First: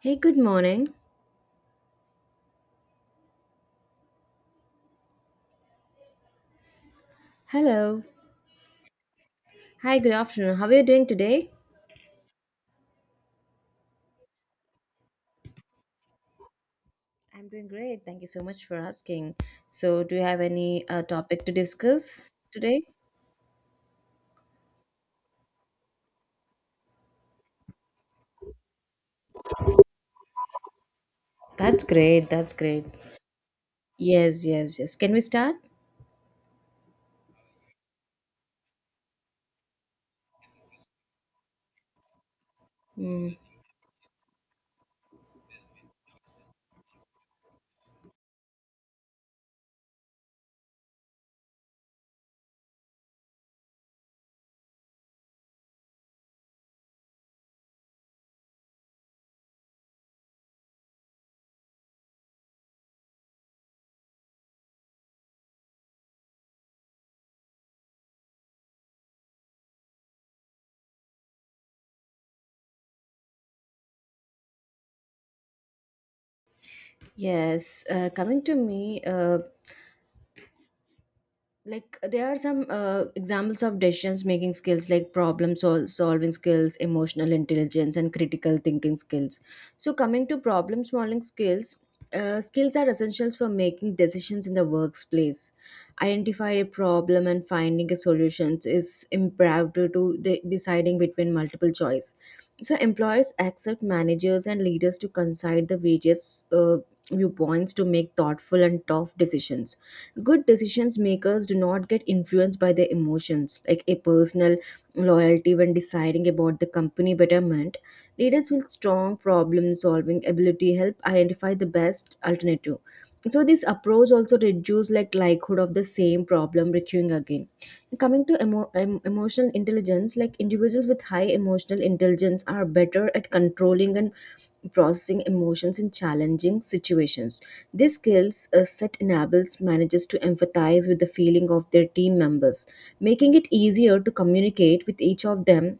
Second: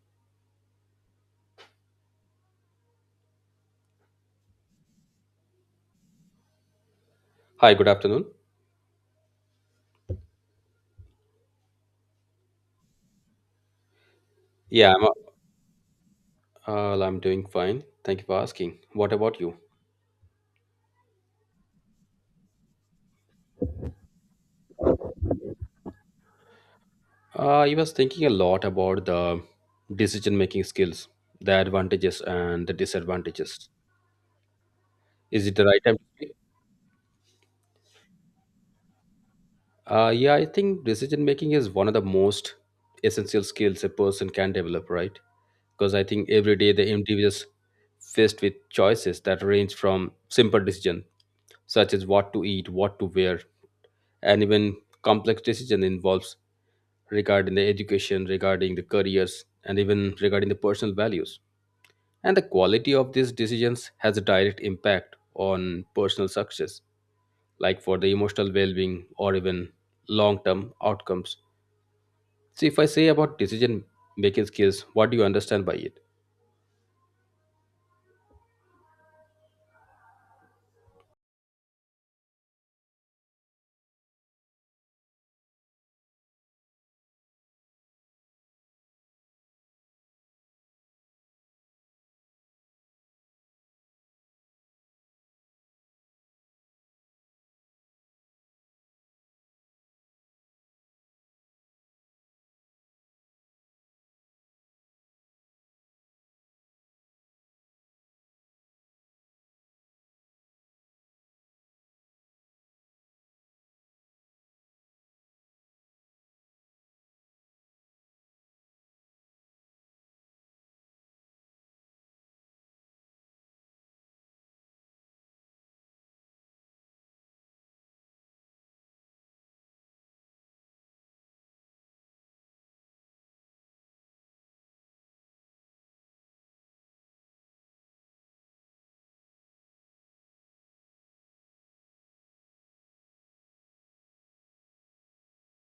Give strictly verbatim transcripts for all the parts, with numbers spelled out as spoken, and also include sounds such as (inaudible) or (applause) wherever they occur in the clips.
Hey, good morning. Hi, good Hello. afternoon. Hi, good afternoon. How are you doing today? Yeah, I'm, uh, well, I'm doing I'm doing fine. great. Thank Thank you you for so much for asking. What asking. about you? So, do you have any uh, topic to discuss today? Uh, I was thinking a lot about the decision making skills, the That's advantages great. That's and the great. disadvantages. Yes, yes, yes. Can we Is it start? the right time to speak? Uh, yeah, I think decision making is one of the most Mm, essential skills a person can develop, right? Because I think every day the individual is faced with choices that range from simple decision, such as what to eat, what to wear, and even complex decision involves regarding the education, regarding the careers, and even regarding the personal values. And the quality of these decisions has a direct impact on personal success, like for the emotional well being or even long term outcomes. See, if I say about decision making skills, what do you understand by it? yes. Uh, coming to me, uh, like uh, there are some uh, examples of decisions making skills like problem sol- solving skills, emotional intelligence, and critical thinking skills. So coming to problem solving skills, uh, skills are essentials for making decisions in the workplace. Identify a problem and finding a solutions is imperative to de- deciding between multiple choice. So employers accept managers and leaders to consider the various uh, viewpoints to make thoughtful and tough decisions. Good decisions makers do not get influenced by their emotions like a personal loyalty when deciding about the company betterment. Leaders with strong problem solving ability help identify the best alternative. So this approach also reduce like likelihood of the same problem recurring again. Coming to emo- em- emotional intelligence, like individuals with high emotional intelligence are better at controlling and processing emotions in challenging situations. These skills a set enables managers to empathize with the feeling of their team members, making it easier to communicate with each of them.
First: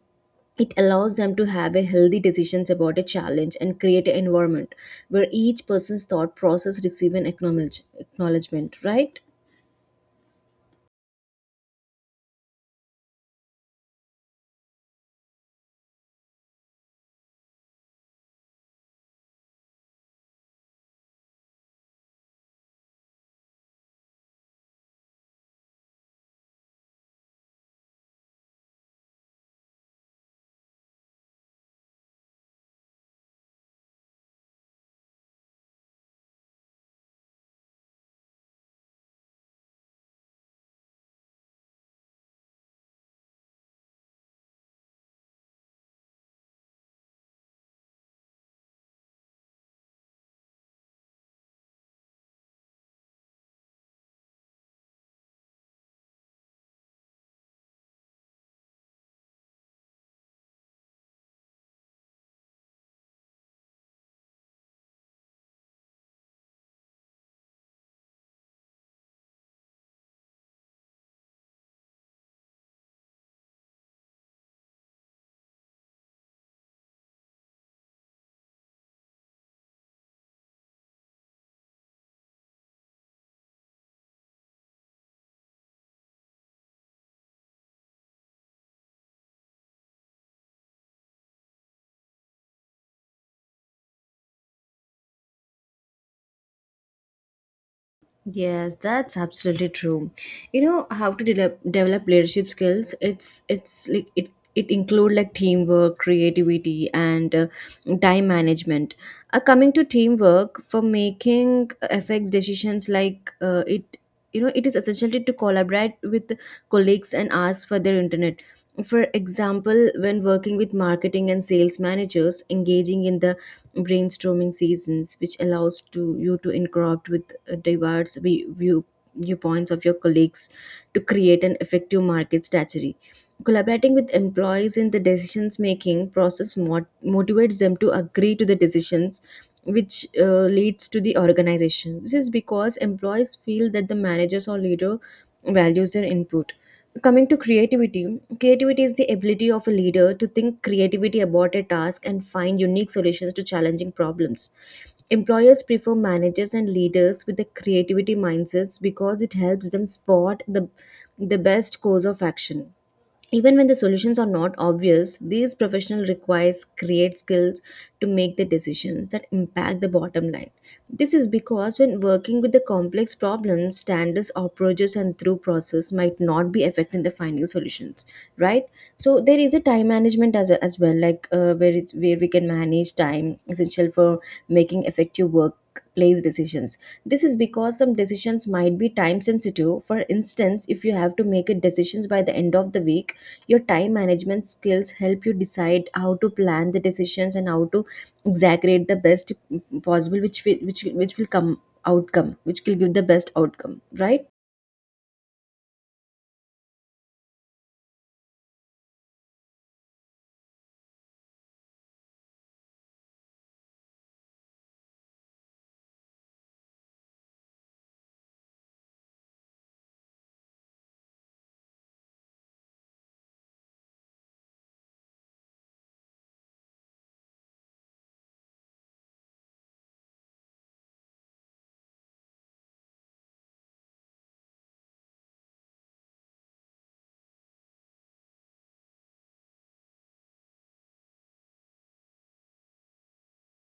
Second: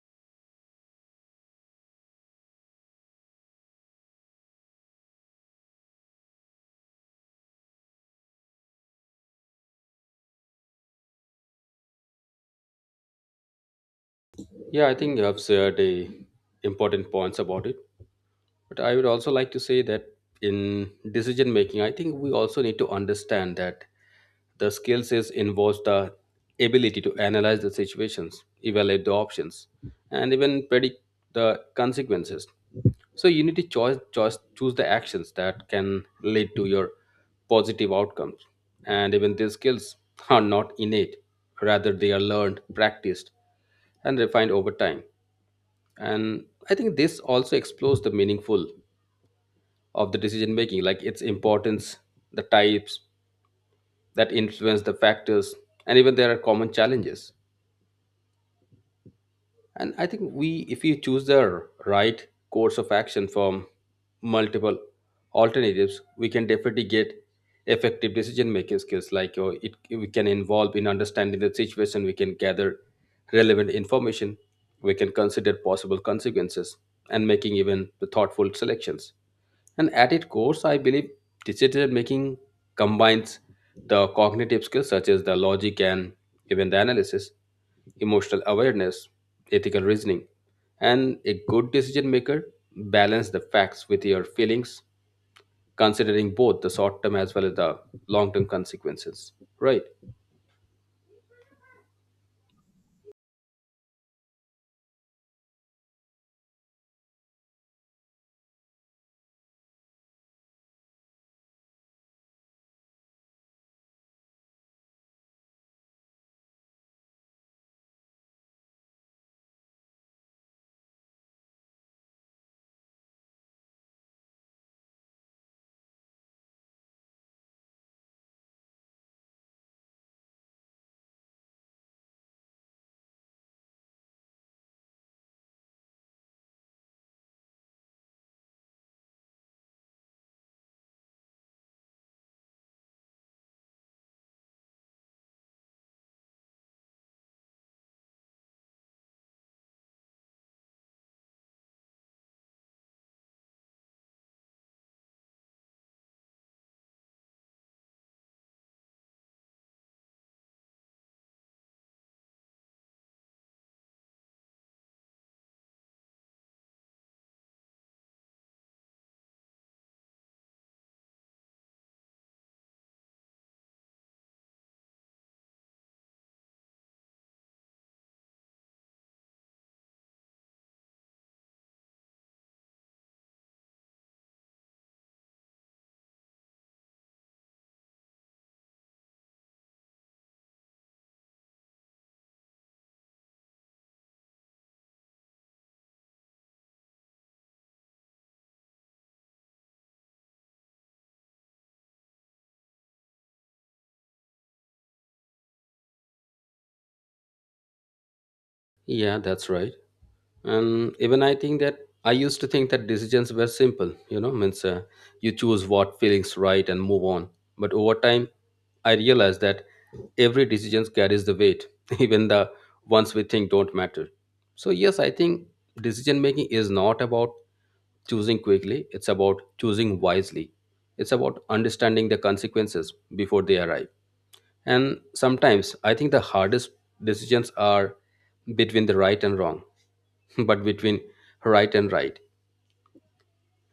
It allows them to have a healthy decisions about a challenge and create an environment where each person's thought process receive an acknowledge- acknowledgement, right? Yeah, I think you have shared a important points about it. But I would also like to say that in decision making, I think we also need to understand that the skills is involves the ability to analyze the situations, evaluate the options, and even predict the consequences. So you need to choose, choose choose the actions that can lead to your positive outcomes. And even these skills are not innate, rather they are learned, practiced, and refined over time. And I think this also explores the meaningful of the decision making, like its importance, the types, that influence the factors, and even there are common challenges. And I think, we if we choose the r- right course of action from multiple alternatives, we can definitely get effective decision making skills. Like uh, it, we can involve in understanding the situation, we can gather relevant information, we can consider possible consequences, and making even the thoughtful selections. And at its course, I believe decision making combines the cognitive skills such as the logic and even the analysis, emotional awareness, ethical reasoning, and a good decision maker balance the facts with your feelings, considering both the short term as well as the long term Yes, that's consequences. absolutely Right? true. You know how to develop develop leadership skills. It's it's like it it include like teamwork, creativity, and uh, time management. Uh, coming to teamwork for making uh, effects decisions, like uh, it you know it is essential to collaborate with colleagues and ask for their internet. For example, when working with marketing and sales managers, engaging in the brainstorming seasons, which allows to you to interact with uh, diverse vi- view viewpoints of your colleagues to create an effective market strategy. Collaborating with employees in the decisions making process mot- motivates them to agree to the decisions, which uh, leads to the organization. This is because employees feel that the managers or leader values their input. Coming to creativity, creativity is the ability of a leader to think creativity about a task and find unique solutions to challenging problems. Employers prefer managers and leaders with the creativity mindsets because it helps them spot the, the best course of action even when the solutions are not obvious. These professional requires create skills to make the decisions that impact the bottom line. This is because when working with the complex problems, standards, approaches, and through process might not be affecting the finding solutions, right? So there is a time management as, as well, like uh, where it's, where we can manage time essential for making effective workplace decisions. This is because some decisions might be time sensitive. For instance, if you have to make a decisions by the end of the week, your time management skills help you decide how to plan the decisions and how to exaggerate the best possible which will, which will- which will come outcome, which will give the best outcome, right? Yeah, that's right. And even I think that I used to think that decisions were simple, you know means uh, you choose what feelings right and move on. But over time I realized that every decision carries the weight (laughs) even the ones we think don't matter. So yes, I think decision making is not about choosing quickly, it's about choosing wisely. It's about understanding the consequences before they arrive. And sometimes I think the hardest decisions are between the right and wrong (laughs) but between right and right,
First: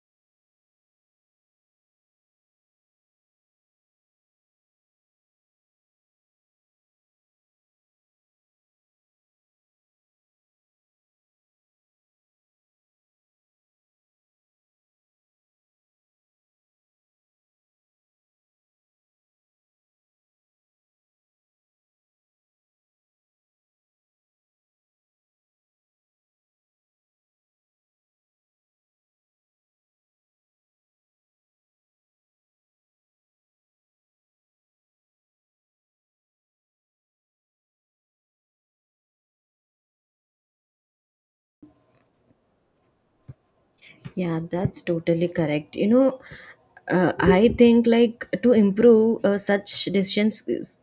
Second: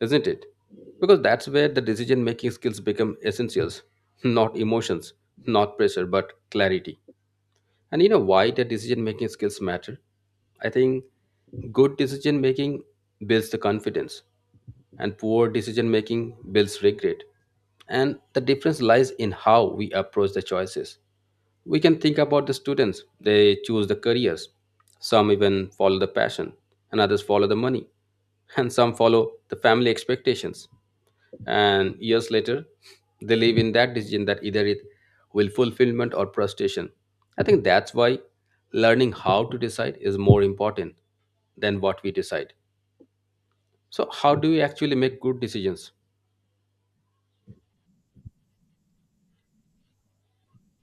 isn't it? Because that's where the decision making skills become essentials, not emotions, not pressure, but clarity. And you know why the decision making skills matter? I think good decision making builds the confidence, and poor decision making builds regret. And the difference lies in how we approach the choices. We can think about the students, they choose the careers. Some even follow the passion, and others follow the money, and some follow the family expectations, and years later they live in that decision that either it will fulfillment or frustration. I think that's why learning how to decide is more important than what we decide. So how Yeah, do we that's actually make totally good correct. You decisions? know, uh, I think like to improve uh, such decision skills,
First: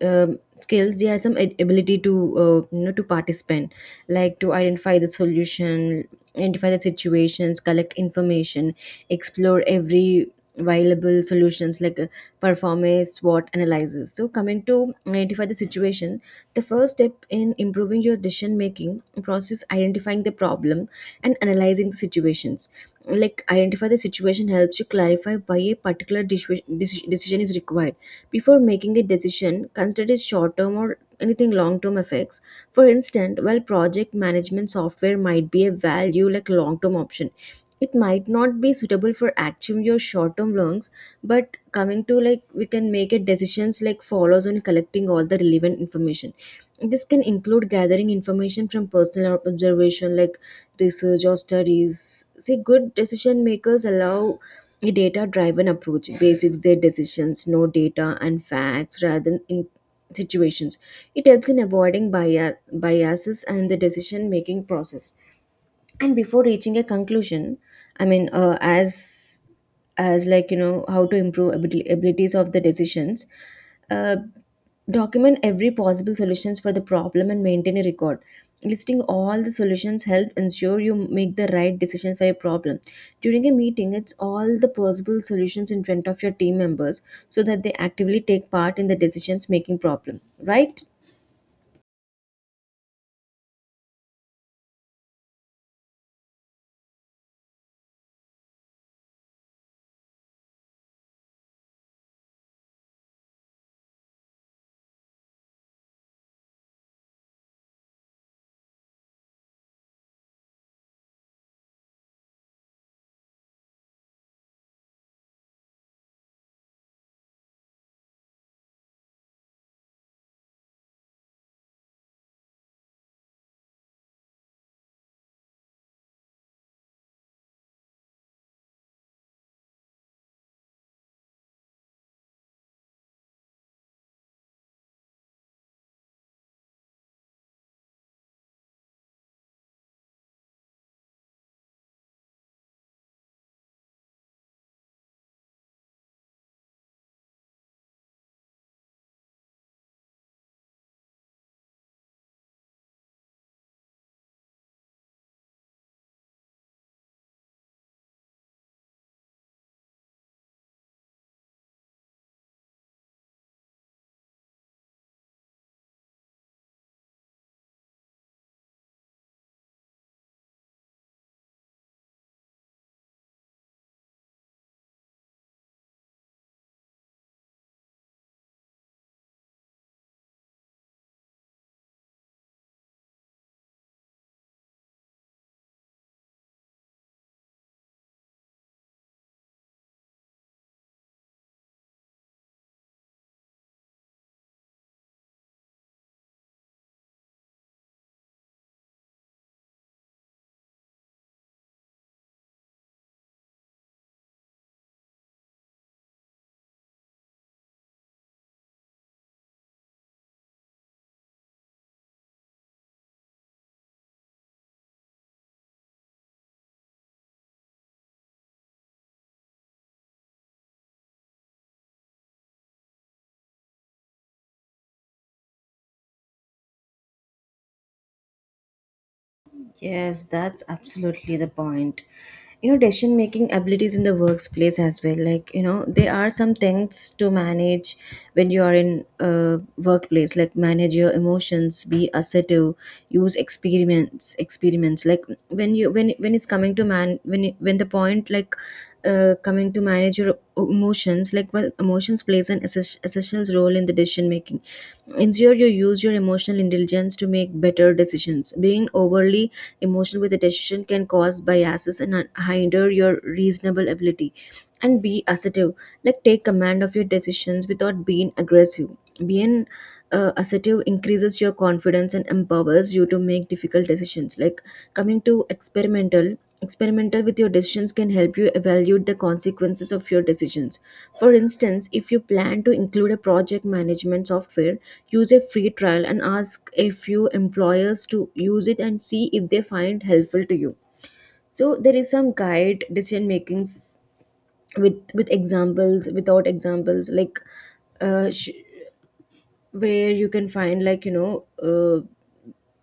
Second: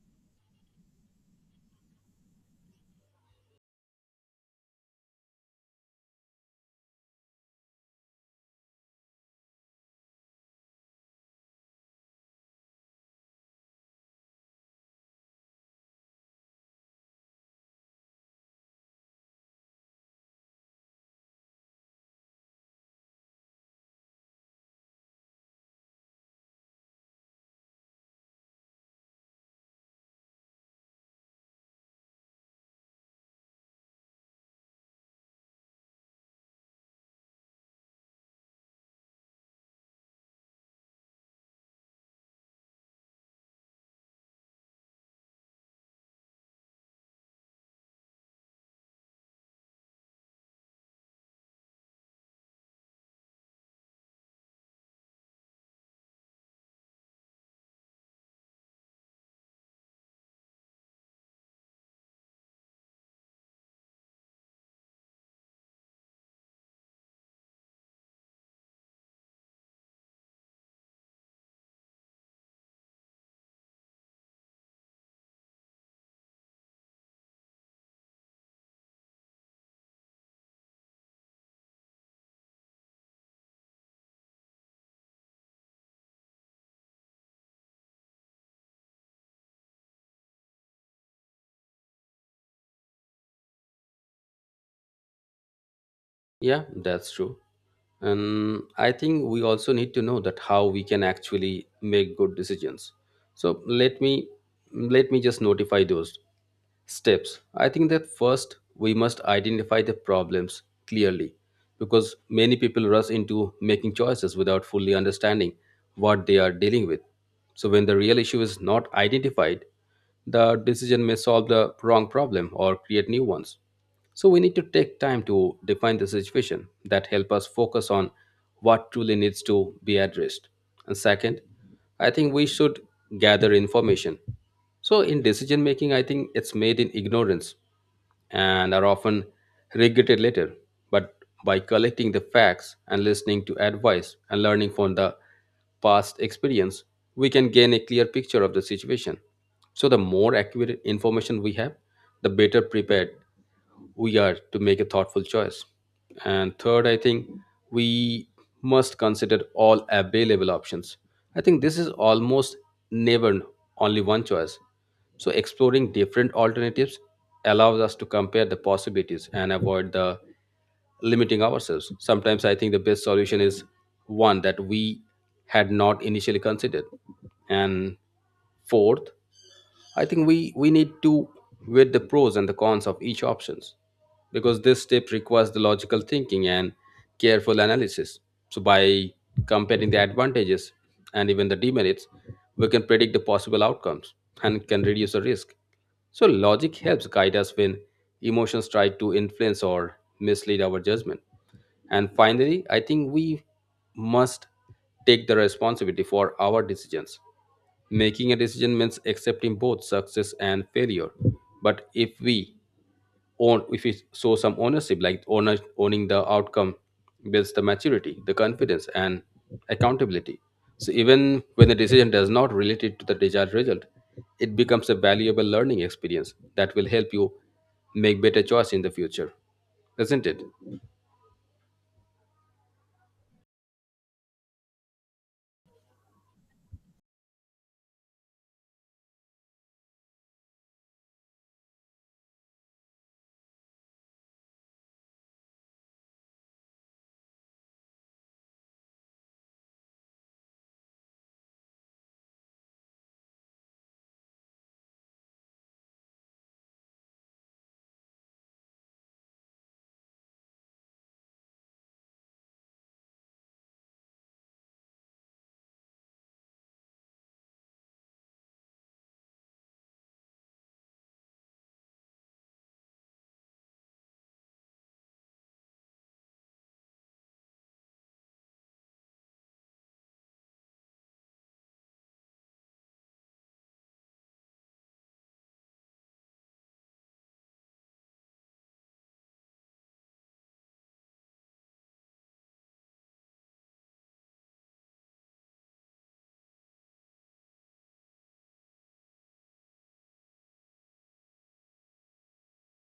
um skills, there are some ab- ability to uh, you know to participate, like to identify the solution, identify the situations, collect information, explore every viable solutions, like uh, perform a SWOT analysis. So coming to identify the situation, the first step in improving your decision making process identifying the problem and analyzing the situations, like identify the situation helps you clarify why a particular deci- deci- decision is required. Before making a decision, consider its short term or anything long term effects. For instance, while project management software might be a value like long term option, it might not be suitable for achieving your short term learns. But coming to like we can make it decisions like follows on collecting all the relevant information. This can include gathering information from personal ob- observation, like research or studies. See, good decision makers allow a data driven approach basics their decisions no data and facts rather than in situations. It helps in avoiding bias biases and the decision making process. And before reaching a conclusion, I mean, uh, as as like you know how to improve abil- abilities of the decisions, uh, document every possible solutions for the problem and maintain a record. Listing all the solutions help ensure you make the right decision for a problem. During a meeting, it's all the possible solutions in front of your team members so that they actively take part in the decisions making problem, right? Yeah, that's true. And I think we also need to know that how we can actually make good decisions. So let me let me just notify those steps. I think that first we must identify the problems clearly, because many people rush into making choices without fully understanding what they are dealing with. So when the real issue is not identified, the decision may solve the wrong problem or create new ones. So we need to take time to define the situation that help us focus on what truly needs to be addressed. And second, I think we should gather information. So in decision making, I think it's made in ignorance and are often regretted later. But by collecting the facts and listening to advice and learning from the past experience, we can gain a clear picture of the situation. So, the more accurate information we have, the better prepared we are to make a thoughtful choice. And third, I think we must consider all available options. I think this is almost never only one choice. So exploring different alternatives allows us to compare the possibilities and avoid the limiting ourselves. Sometimes I think the best solution is one that we had not initially considered. And fourth, I think we we need to weigh the pros and the cons of each options, because this step requires the logical thinking and careful analysis. So by comparing the advantages and even the demerits, we can predict the possible outcomes and can reduce the risk. So logic helps guide us when emotions try to influence or mislead our judgment. And finally, I think we must take the responsibility for our decisions. Making a decision means accepting both success and failure. But if we own, if we show some ownership, like owner, owning the outcome, builds the maturity, the confidence, and accountability. So even when the decision does not relate it to the desired result, it becomes a valuable learning experience that will help you make better choice in the future, Yes, isn't it? that's absolutely the point. You know, decision making abilities in the workplace as well. Like, you know, there are some things to manage when you are in a workplace, like manage your emotions, be assertive, use experiments, experiments. Like when you when when it's coming to man when it- when the point, like uh, coming to manage your emotions, like well, emotions plays an esses- essential role in the decision making. Ensure you use your emotional intelligence to make better decisions. Being overly emotion with a decision can cause biases and un- hinder your reasonable ability. And be assertive, like take command of your decisions without being aggressive. Being uh, assertive increases your confidence and empowers you to make difficult decisions. Like coming to experimental experimental with your decisions can help you evaluate the consequences of your decisions. For instance, if you plan to include a project management software, use a free trial and ask a few employers to use it and see if they find helpful to you. So there is some guide decision makings with with examples without examples, like uh, sh- where you can find like you know uh,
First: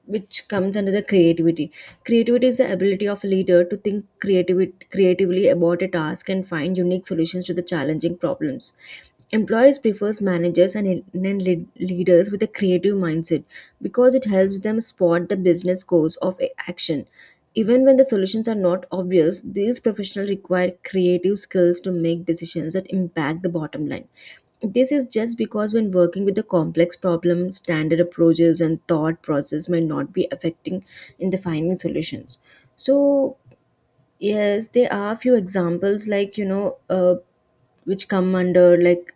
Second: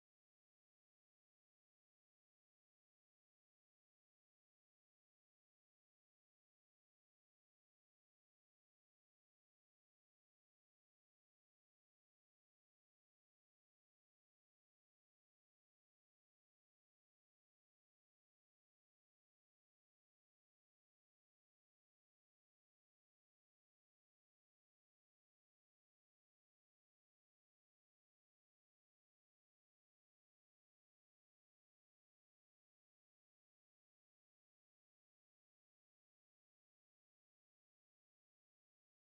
which comes under the creativity. Creativity is the ability of a leader to think creative, creatively about a task and find unique solutions to the challenging problems. Employees prefers managers and, and lead- leaders with a creative mindset, because it helps them spot the business goals of a- action even when the solutions are not obvious. These professionals require creative skills to make decisions that impact the bottom line. This is just because when working with a complex problem, standard approaches and thought process may not be affecting in the finding solutions. So yes, there are few examples like you know uh, which come under like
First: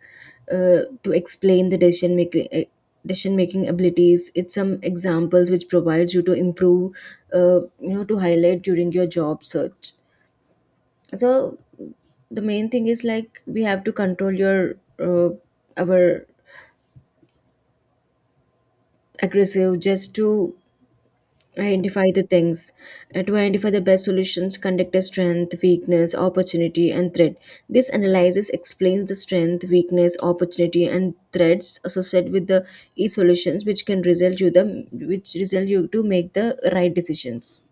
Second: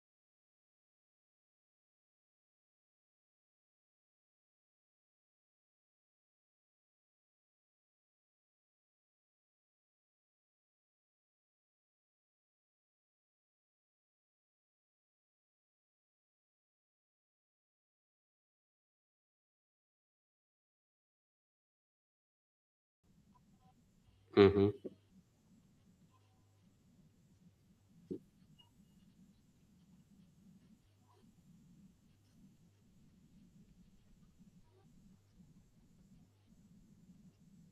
uh, to explain the decision making eh, decision making abilities. It's some examples which provides you to improve, uh, you know to highlight during your job search. So the main thing is like we have to control your uh, our aggressive just to identify the things, uh, to identify the best solutions. Hmm. Conduct a strength weakness opportunity and threat. This analysis explains the strength weakness opportunity and threats associated with the each solutions, which can result you the which result you to make the right decisions.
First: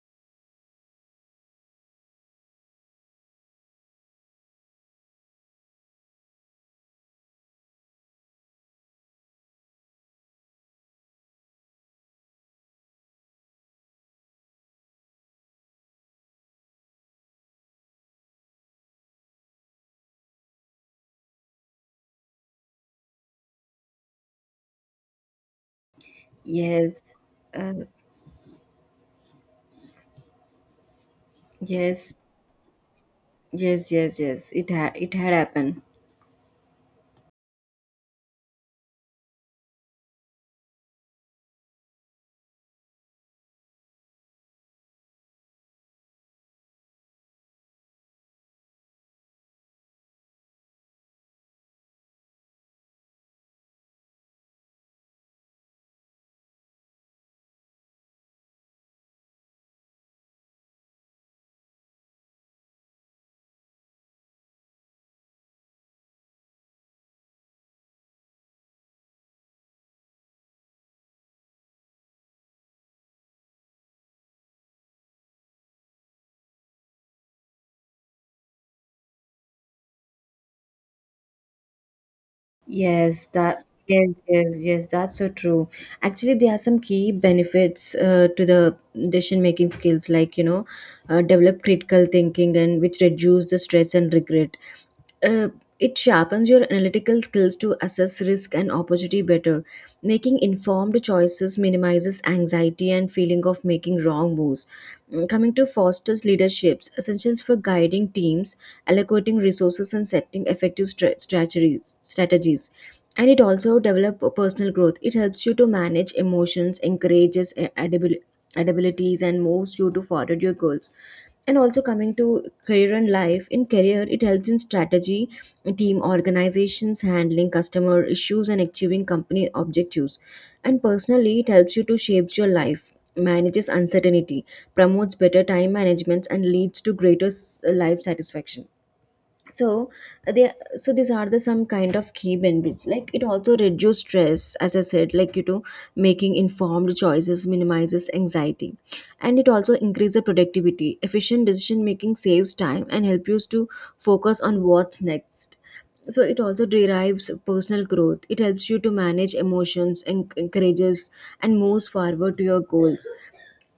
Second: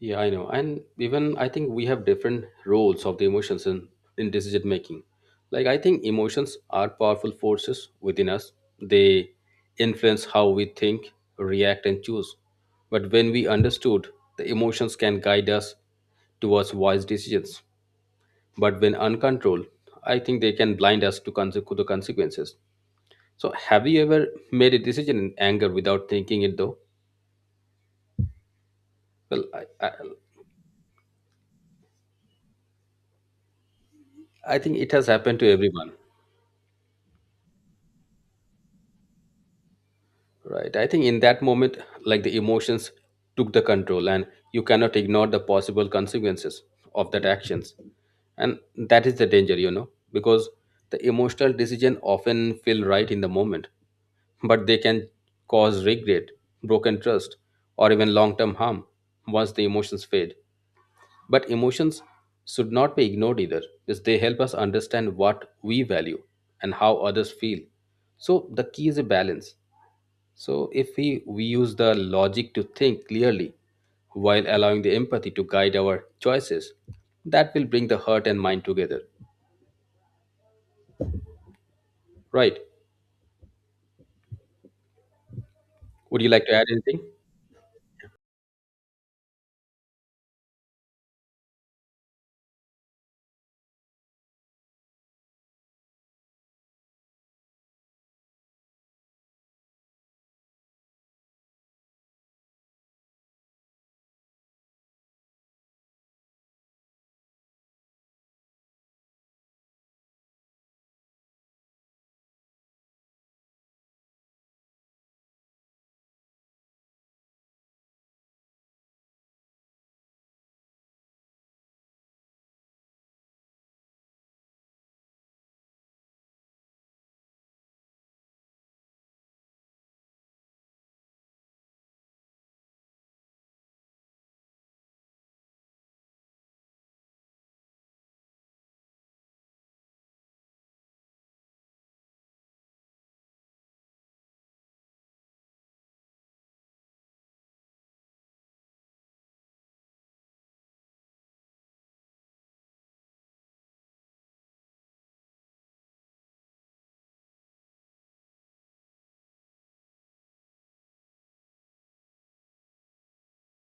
Yeah, I know. And even I think we have different roles of the emotions in, in decision making. Like I think emotions are powerful forces within us. They influence how we think, react and choose. But when we understood, the emotions can guide us towards wise decisions. But when uncontrolled, I think they can blind us to conse- to the consequences. So have you ever made a decision in anger without thinking it though? Yes. Uh, Well, I, I, yes. Yes. Yes. Yes. I It think it ha- has It had happened to happened. everyone. Right. I think in that moment, like the emotions took the control, and you cannot ignore the possible consequences of that actions. And that is the danger, you know, because the emotional decision often feel right in the moment, but they can cause regret, broken trust, or even long term harm once the emotions fade. But emotions should not be ignored either, because they help us understand what we value and how others feel. So the key is a balance. So, if we, we use the logic to think clearly while allowing the empathy to guide our choices, that will bring the heart and mind together, right? Yes, that yes, yes, yes, that's so true. Would you Actually, like to there are add some anything? key benefits uh, to the decision making skills, like you know, uh, develop critical thinking and which reduce the stress and regret. uh, it sharpens your analytical skills to assess risk and opportunity better. Making informed choices minimizes anxiety and feeling of making wrong moves. Mm, coming to Foster's leaderships, essentials for guiding teams, allocating resources, and setting effective stra- strategies. strategies. And it also develop personal growth. It helps you to manage emotions, encourages uh, adabil- abilities, and moves you to forward your goals. And also coming to career and life, in career it helps in strategy team organizations, handling customer issues and achieving company objectives. And personally, it helps you to shapes your life, manages uncertainty, promotes better time management, and leads to greater s- life satisfaction. So uh, they so these are the some kind of key benefits. Like it also reduces stress, as I said, like you know, making informed choices minimizes anxiety. And it also increases productivity. Efficient decision making saves time and help you to focus on what's next. So it also derives personal growth. It helps you to manage emotions and encourages and moves forward to your goals.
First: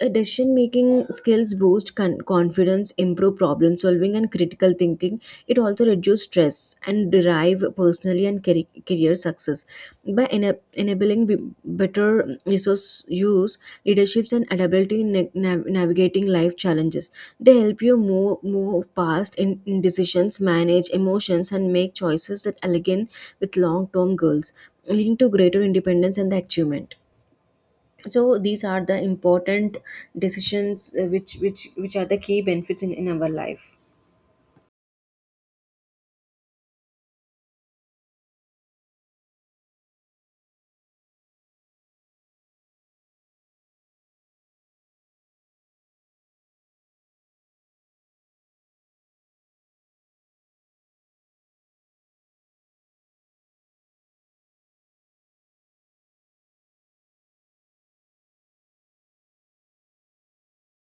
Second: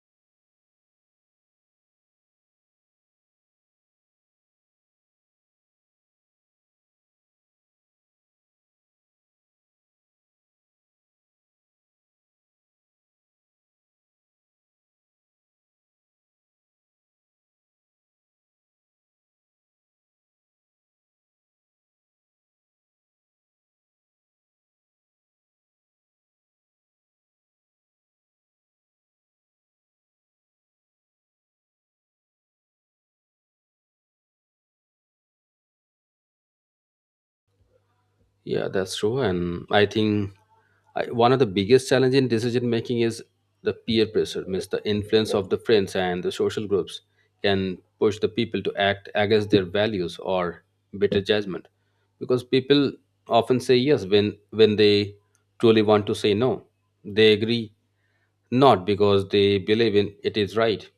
A decision making skills boost con- confidence, improve problem solving, and critical thinking. It also reduces stress and derive personally and cari- career success. By ena- enabling b- better resource use, leaderships, and adaptability in na- nav- navigating life challenges, they help you move, move past in, in decisions, manage emotions, and make choices that align with long term goals, leading to greater independence and the achievement. So these are the important decisions, uh, which which which are the key benefits in, in our life. Yeah, that's true. And I think I, one of the biggest challenge in decision making is the peer pressure, means the influence of the friends and the social groups can push the people to act against their values or better judgment. Because people often say yes when when they truly want to say no. They agree not because they believe in it is right,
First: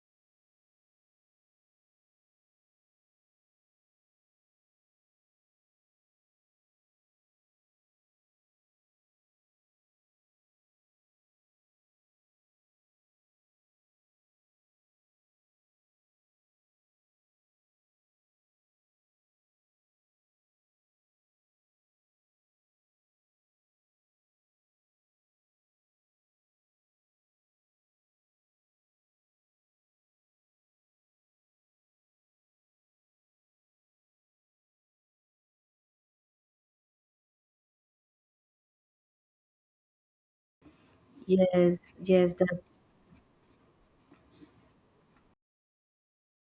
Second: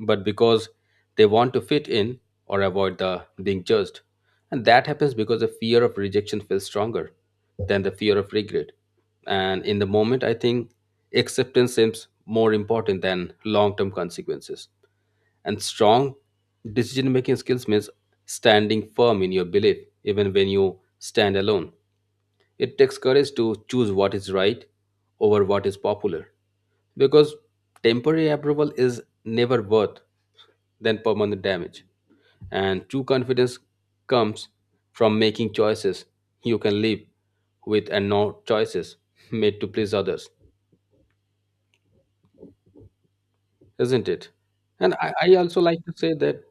but because they want to fit in or avoid the being judged. And that happens because the fear of rejection feels stronger than the fear of regret. And in the moment, I think acceptance seems more important than long term consequences. And strong decision making skills means standing firm in your belief, even when you stand alone. It takes courage to choose what is right over what is popular, because temporary approval is never worth than permanent damage. And true confidence comes from making choices you can live with and not choices made to please others, Yes, yes that's, isn't it? And I, I also like to say that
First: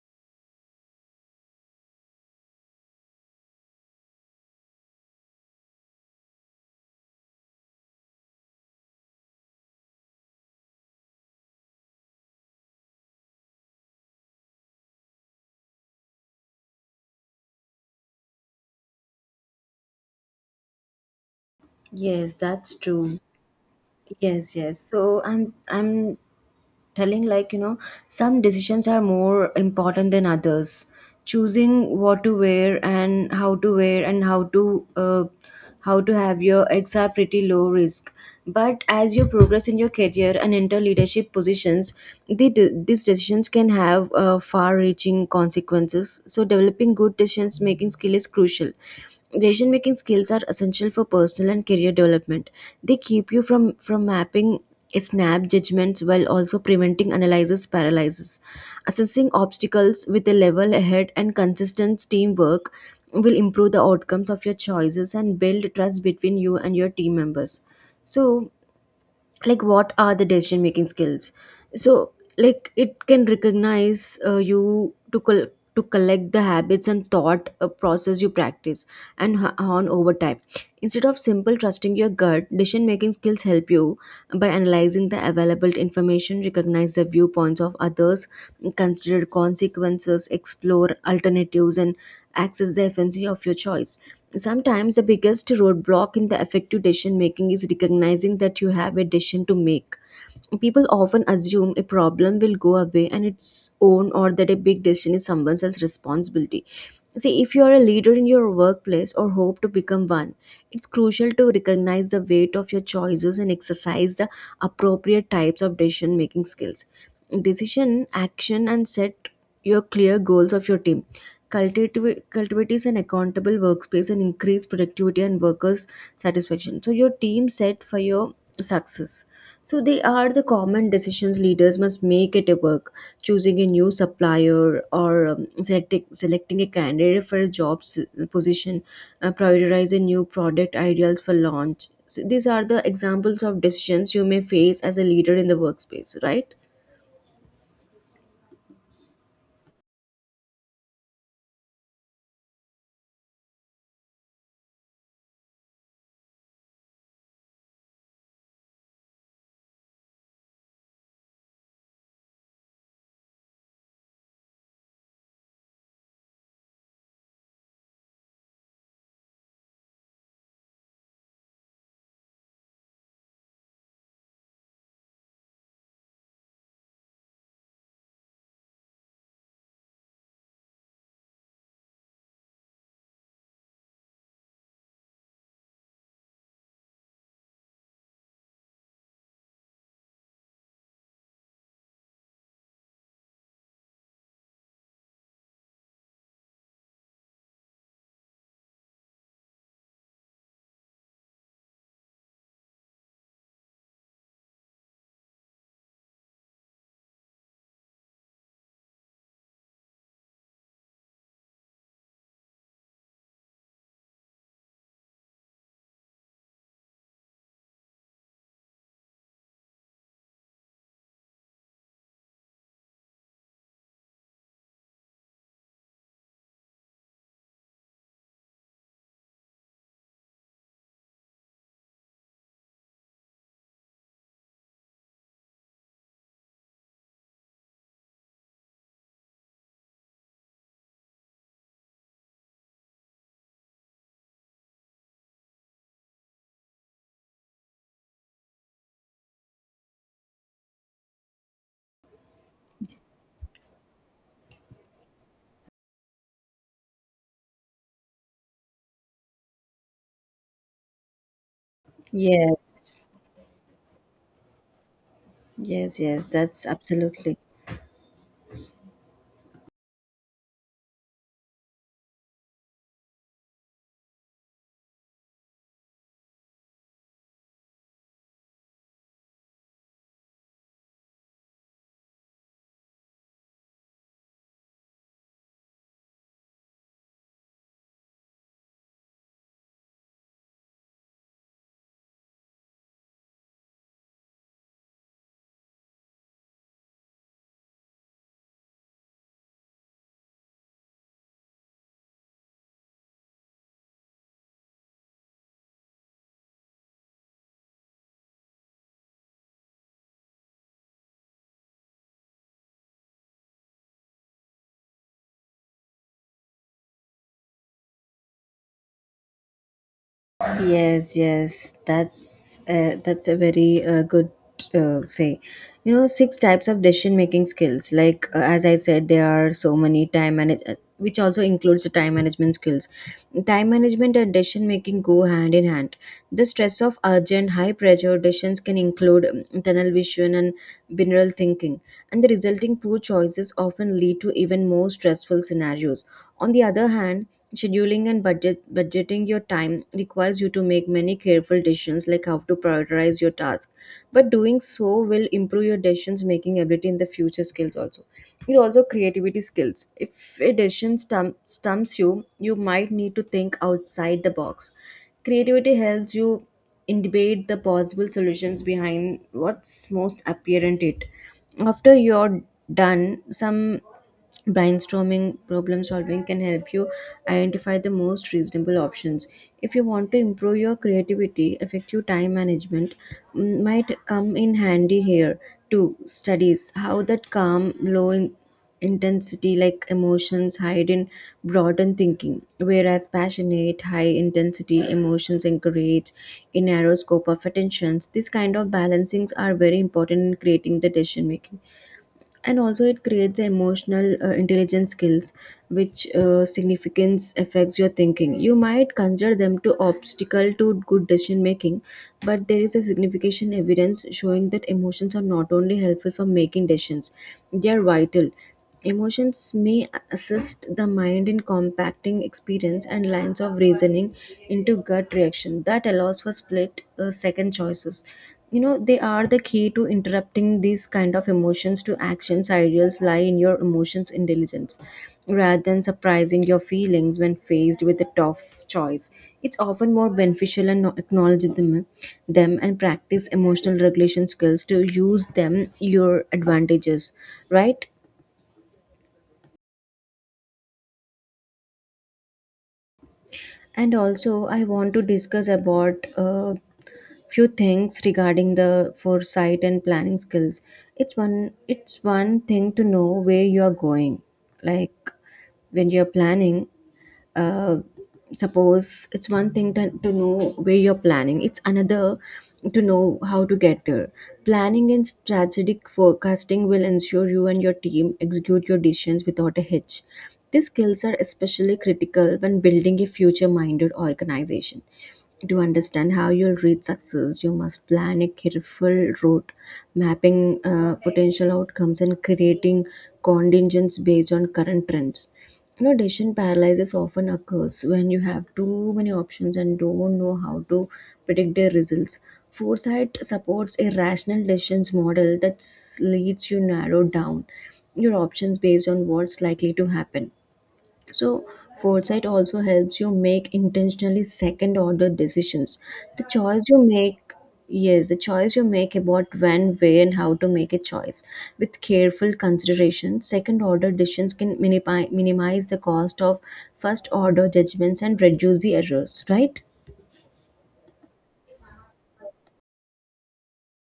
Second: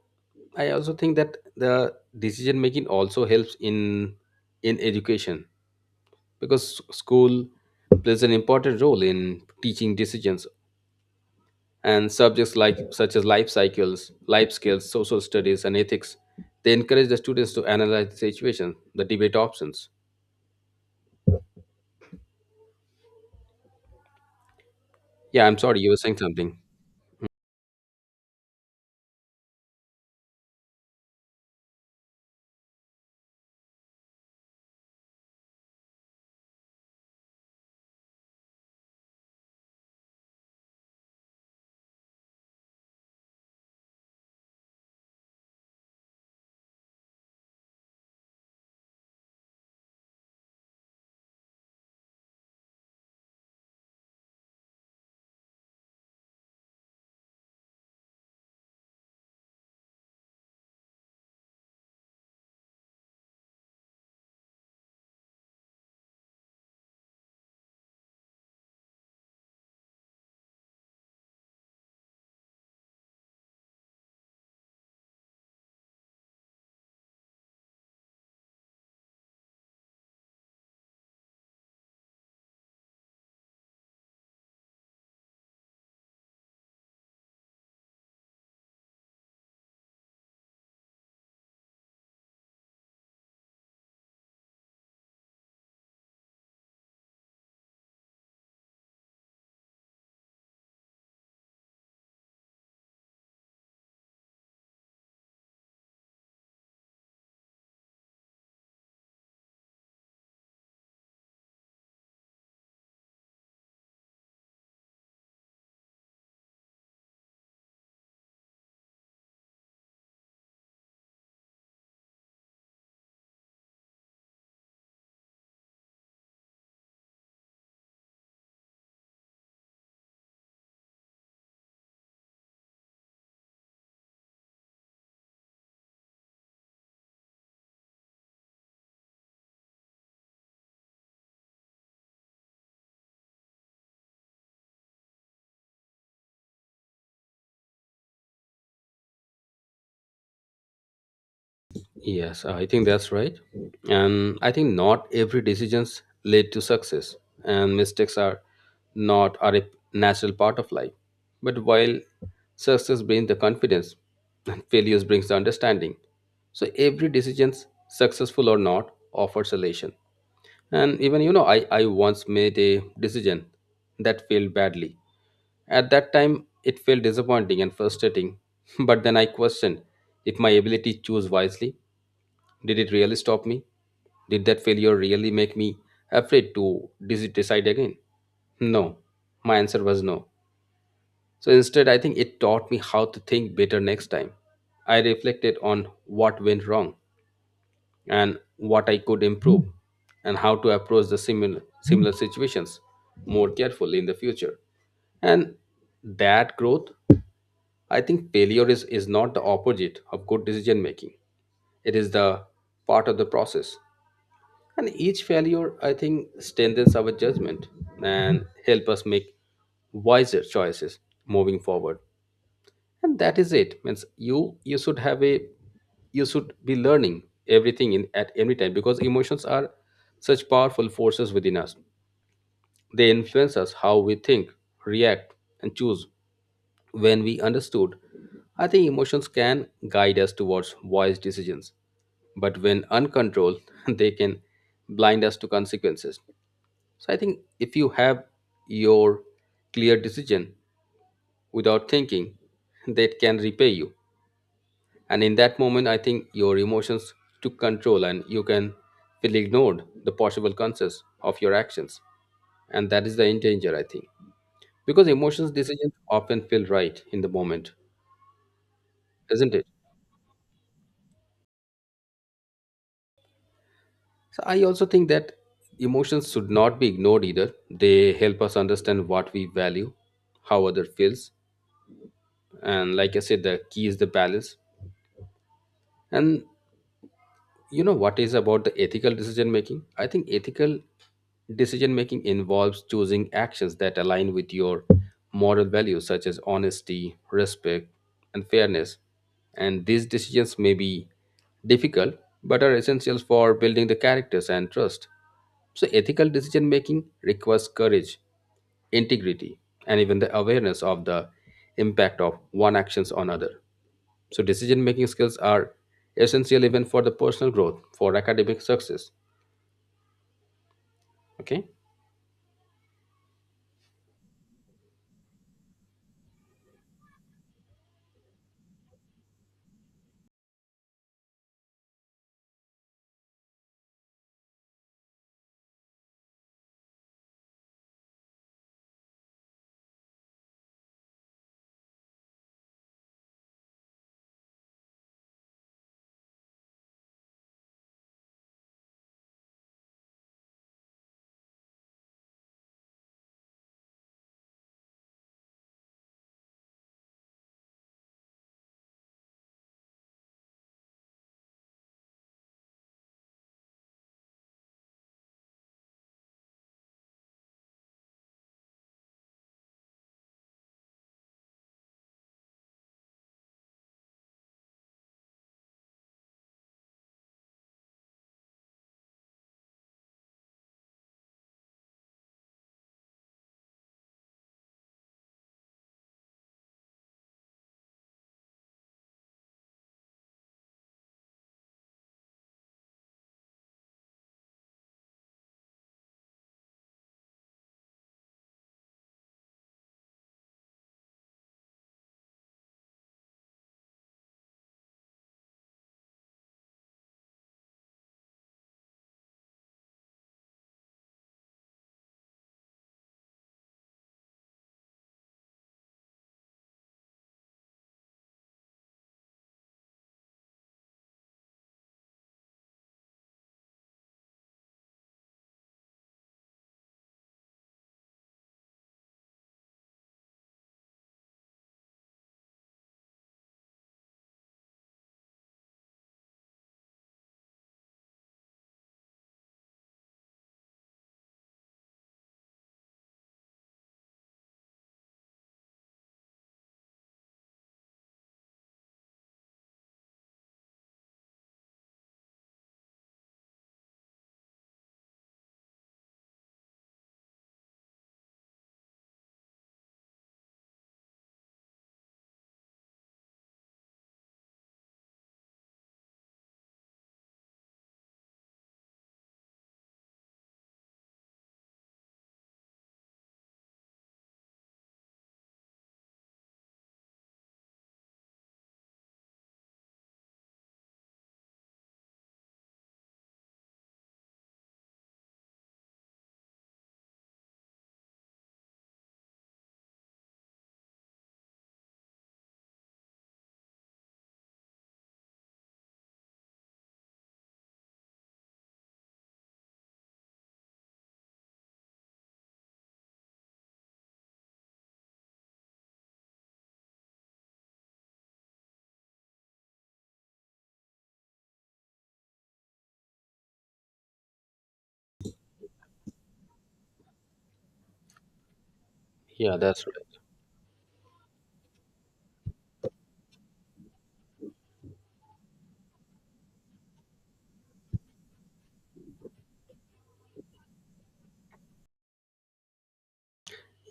I also think that the decision making also helps in in education, because school plays an important role in teaching decisions, and subjects like such as life cycles, life skills, social studies and ethics, they encourage the students to analyze the situation, the debate options. yes, that's true. Yes, yes. So Yeah, i'm I'm sorry, you were saying i'm something. telling, like you know some decisions are more important than others. Choosing what to wear and how to wear and how to uh, how to have your eggs are pretty low risk, but as you progress in your career and enter leadership positions, the, these decisions can have uh, far reaching consequences, so developing good decisions making skill is crucial. Decision making skills are essential for personal and career development. They keep you from from mapping it, snaps judgments, while also preventing analysis paralysis. Assessing obstacles with a level head and consistent teamwork will improve the outcomes of your choices and build trust between you and your team members. So, like, what are the decision making skills? So, like, it can recognize, uh, you to col- to collect the habits and thought uh, process you practice and h- on over time. Instead of simple trusting your gut, decision making skills help you by analyzing the available information, recognize the viewpoints of others, consider consequences, explore alternatives, and access the efficiency of your choice. Sometimes the biggest roadblock in the effective decision making is recognizing that you have a decision to make. People often assume a problem will go away on its own, or that a big decision is someone else's responsibility. See, if you are a leader in your workplace or hope to become one, it's crucial to recognize the weight of your choices and exercise the appropriate types of decision making skills, decision action, and set your clear goals of your team, cultivate cultivate is an accountable workspace, and increase productivity and workers satisfaction, so your team set for your success. So they are the common decisions leaders must make at a work: choosing a new supplier, or um, selecting, selecting a candidate for a job s- position, uh, prioritize a new product ideals for launch. So these are the examples of decisions you may face as a leader in the workspace, right? Yes, I think that's right. And I think not every decisions lead to success, and mistakes are not are a natural part of life. But while success brings the confidence, and failures brings the understanding. So every decisions, successful or not, offers a lesson. And even you know, I I once made a decision that failed badly. At that time, it felt disappointing and frustrating. (laughs) But then I questioned if my ability to choose wisely, did it really stop me? Did that failure really make me afraid to dis- decide again? No. My answer was no. So instead, I think it taught me how to think better next time. I reflected on what went wrong and what I could improve and how to approach the similar similar situations more carefully in the future. And that growth, I think failure is, is not the opposite of good decision making. It is the part of the process. And each failure, I think, strengthens our judgment and help us make wiser choices moving forward. And that is it. Means you you should have a, you should be learning everything in at every time, because emotions are such powerful forces within us. They influence us how we think, react, and choose. When we understood, I think emotions can guide us towards wise decisions, but when uncontrolled, (laughs) they can blind us to consequences. So I think if you have your clear decision without thinking, (laughs) that can repay you. And in that moment, I think your emotions took control and you can feel ignored the possible consequences of your actions. And that Yes. is the in danger, I think. Because emotions decisions Yes, yes, often that's feel right in the absolutely. moment, isn't it? So I also think that emotions should not be ignored either. They help us understand what we value, how other feels. And like I said, the key is the balance. And you know what is about the ethical decision making? I think ethical decision making involves choosing actions that align with your moral values such as honesty, respect and fairness. And these decisions may be difficult but are essential for building the characters and trust. So ethical decision making requires courage, integrity, and even the awareness of the impact of one actions on other. So, decision making skills are essential even for the personal growth, for academic success. Yes, Okay. yes, that's uh, that's a very uh, good uh, say. You know, six types of decision making skills. Like, uh, as I said, there are so many time manage, uh, which also includes the time management skills. Time management and decision making go hand in hand. The stress of urgent, high pressure decisions can include um, tunnel vision and binaural thinking, and the resulting poor choices often lead to even more stressful scenarios. On the other hand, scheduling and budget budgeting your time requires you to make many careful decisions, like how to prioritize your task. But doing so will improve your decisions making ability in the future skills also. It also creativity skills. If a decision stum- stumps you, you might need to think outside the box. Creativity helps you in debate the possible solutions behind what's most apparent it. After you're done some brainstorming, problem solving can help you identify the most reasonable options. If you want to improve your creativity, effective time management, mm, might come in handy here too. Studies how that calm, low in intensity like emotions hide in broaden thinking, whereas passionate, high intensity emotions encourage a narrow scope of attentions. These kind of balancings are very important in creating the decision making, and also it creates emotional uh, intelligence skills, which uh, significance affects your thinking. You might consider them to obstacle to good decision making, but there is a significant evidence showing that emotions are not only helpful for making decisions, they are vital. Emotions may assist the mind in compacting experience and lines of reasoning into gut reaction that allows for split uh, second choices. You know, they are the key to interrupting these kind of emotions to actions. Ideals lie in your emotions intelligence, rather than surprising your feelings when faced with a tough choice. It's often more beneficial and acknowledge them, them and practice emotional regulation skills to use them your advantages, right? And also I want to discuss about a few things regarding the foresight and planning skills. It's one it's one thing to know where you are going, like, when you're planning, uh, suppose it's one thing to, to know where you're planning, it's another to know how to get there. Planning and strategic forecasting will ensure you and your team execute your decisions without a hitch. These skills are especially critical when building a future-minded organization. To understand how you'll reach success, you must plan a careful route, mapping uh, potential outcomes, and creating contingents based on current trends. You know, decision paralysis often occurs when you have too many options and don't know how to predict their results. Foresight supports a rational decisions model that s- leads you narrow down your options based on what's likely to happen. So, foresight also helps you make intentionally second order decisions. The choice you make, yes, the choice you make about Yeah, when, that's where, and right. how to make a choice. With careful consideration, second order decisions can minimi- minimize the cost of first order judgments and reduce the errors, right?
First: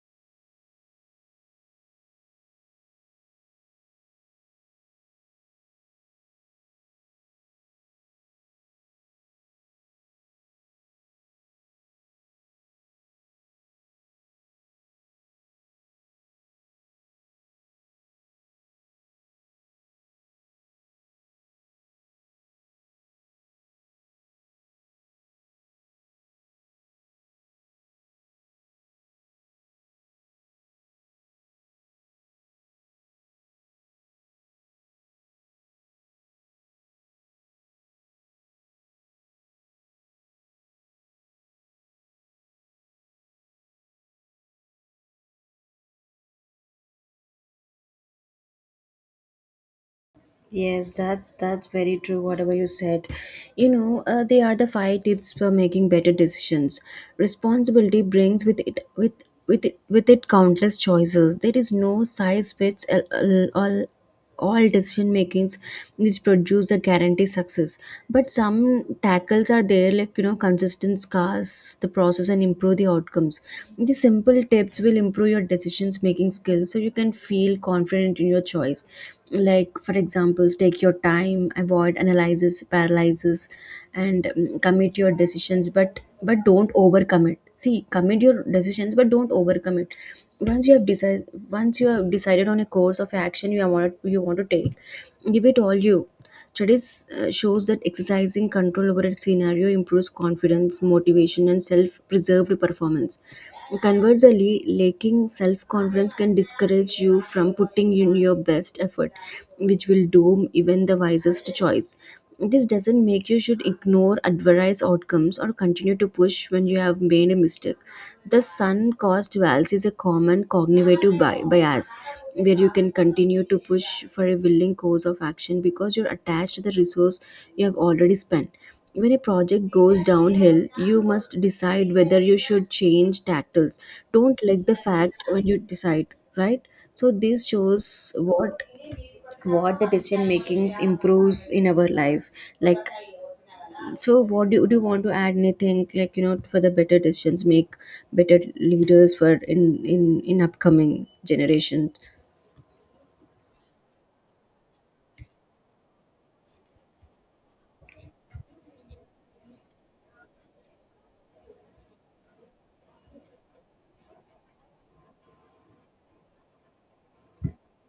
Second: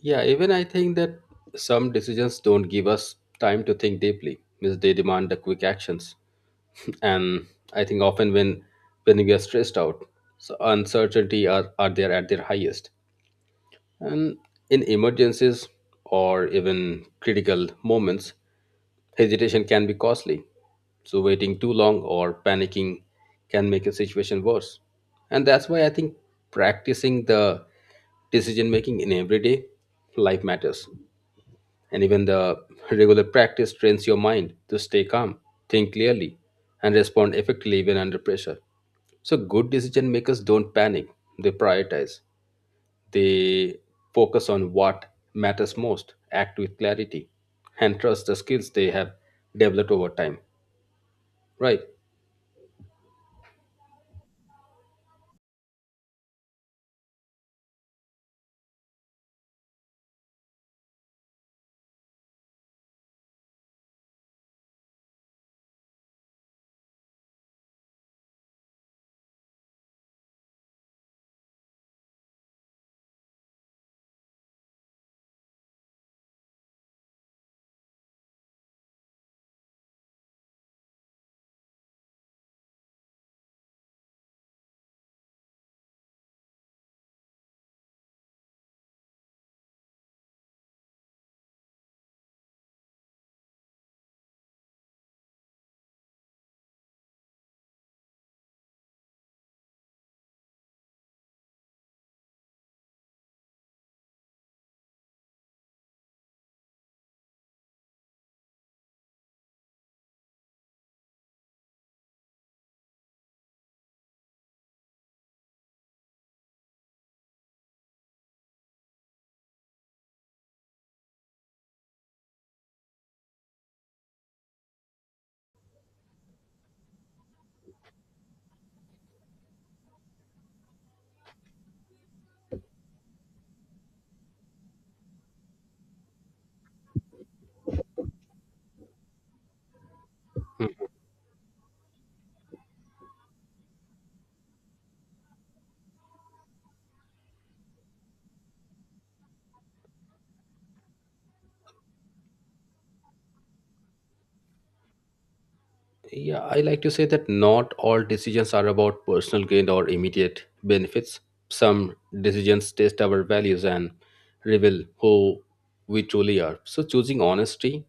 Yeah, even I think that some decisions don't give us time to think deeply, means they demand the quick actions. (laughs) And I think often when when we are stressed out, so uncertainty are, are there at their highest. And in emergencies or even critical moments, hesitation can be costly, so waiting too long or panicking can make a situation worse. And that's why I think practicing the decision making in everyday life matters. And even the regular practice trains your mind to stay calm, think clearly, and respond effectively even under pressure. So, good decision makers don't panic, they prioritize, they focus on what matters most, act with clarity, and trust the skills they have developed over time. Yes, that's that's Right. very true, whatever you said. You know, uh, they are the five tips for making better decisions. Responsibility brings with it with with it, with it countless choices. There is no size fits all all, all decision makings which produce a guarantee success. But some tackles are there, like, you know, consistent scars the process and improve the outcomes. The simple tips will improve your decisions making skills, so you can feel confident in your choice. Like, for examples, take your time, avoid analysis paralysis, and mm, commit your decisions but but don't overcommit. See, commit your decisions but don't overcommit. Once you have decided once you have decided on a course of action you want you want to take, give it all you. Studies uh, shows that exercising control over a scenario improves confidence, motivation, and self-preserved performance. Conversely, lacking self-confidence can discourage you from putting in your best effort, which will doom even the wisest choice. This doesn't make you should ignore adverse outcomes or continue to push when you have made a mistake. The sun cost bias is a common cognitive bi- bias, where you can continue to push for a willing course of action because you're attached to the resource you have already spent. When a project goes downhill, you must decide whether you should change tactics. Don't let the fact when you decide, right? So this shows what what the decision makings improves in our life. Like, so what do you, do you want to add anything, like, you know, for the better decisions make better leaders for in in in upcoming generation? Yeah, I like to say that not all decisions are about personal gain or immediate benefits. Some decisions test our values and reveal who we truly are. So choosing honesty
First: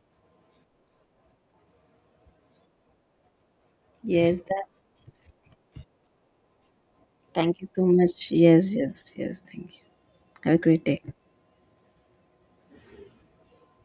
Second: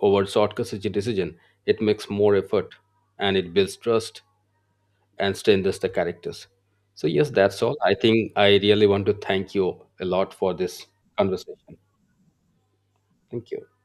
over shortcuts is a decision. It makes more effort and it builds trust Yes, that and strengthens the characters. So yes, thank that's you all. so I much. think I Yes, really want to yes, yes, thank thank you you. a lot for Have a great this day. conversation. Thank you.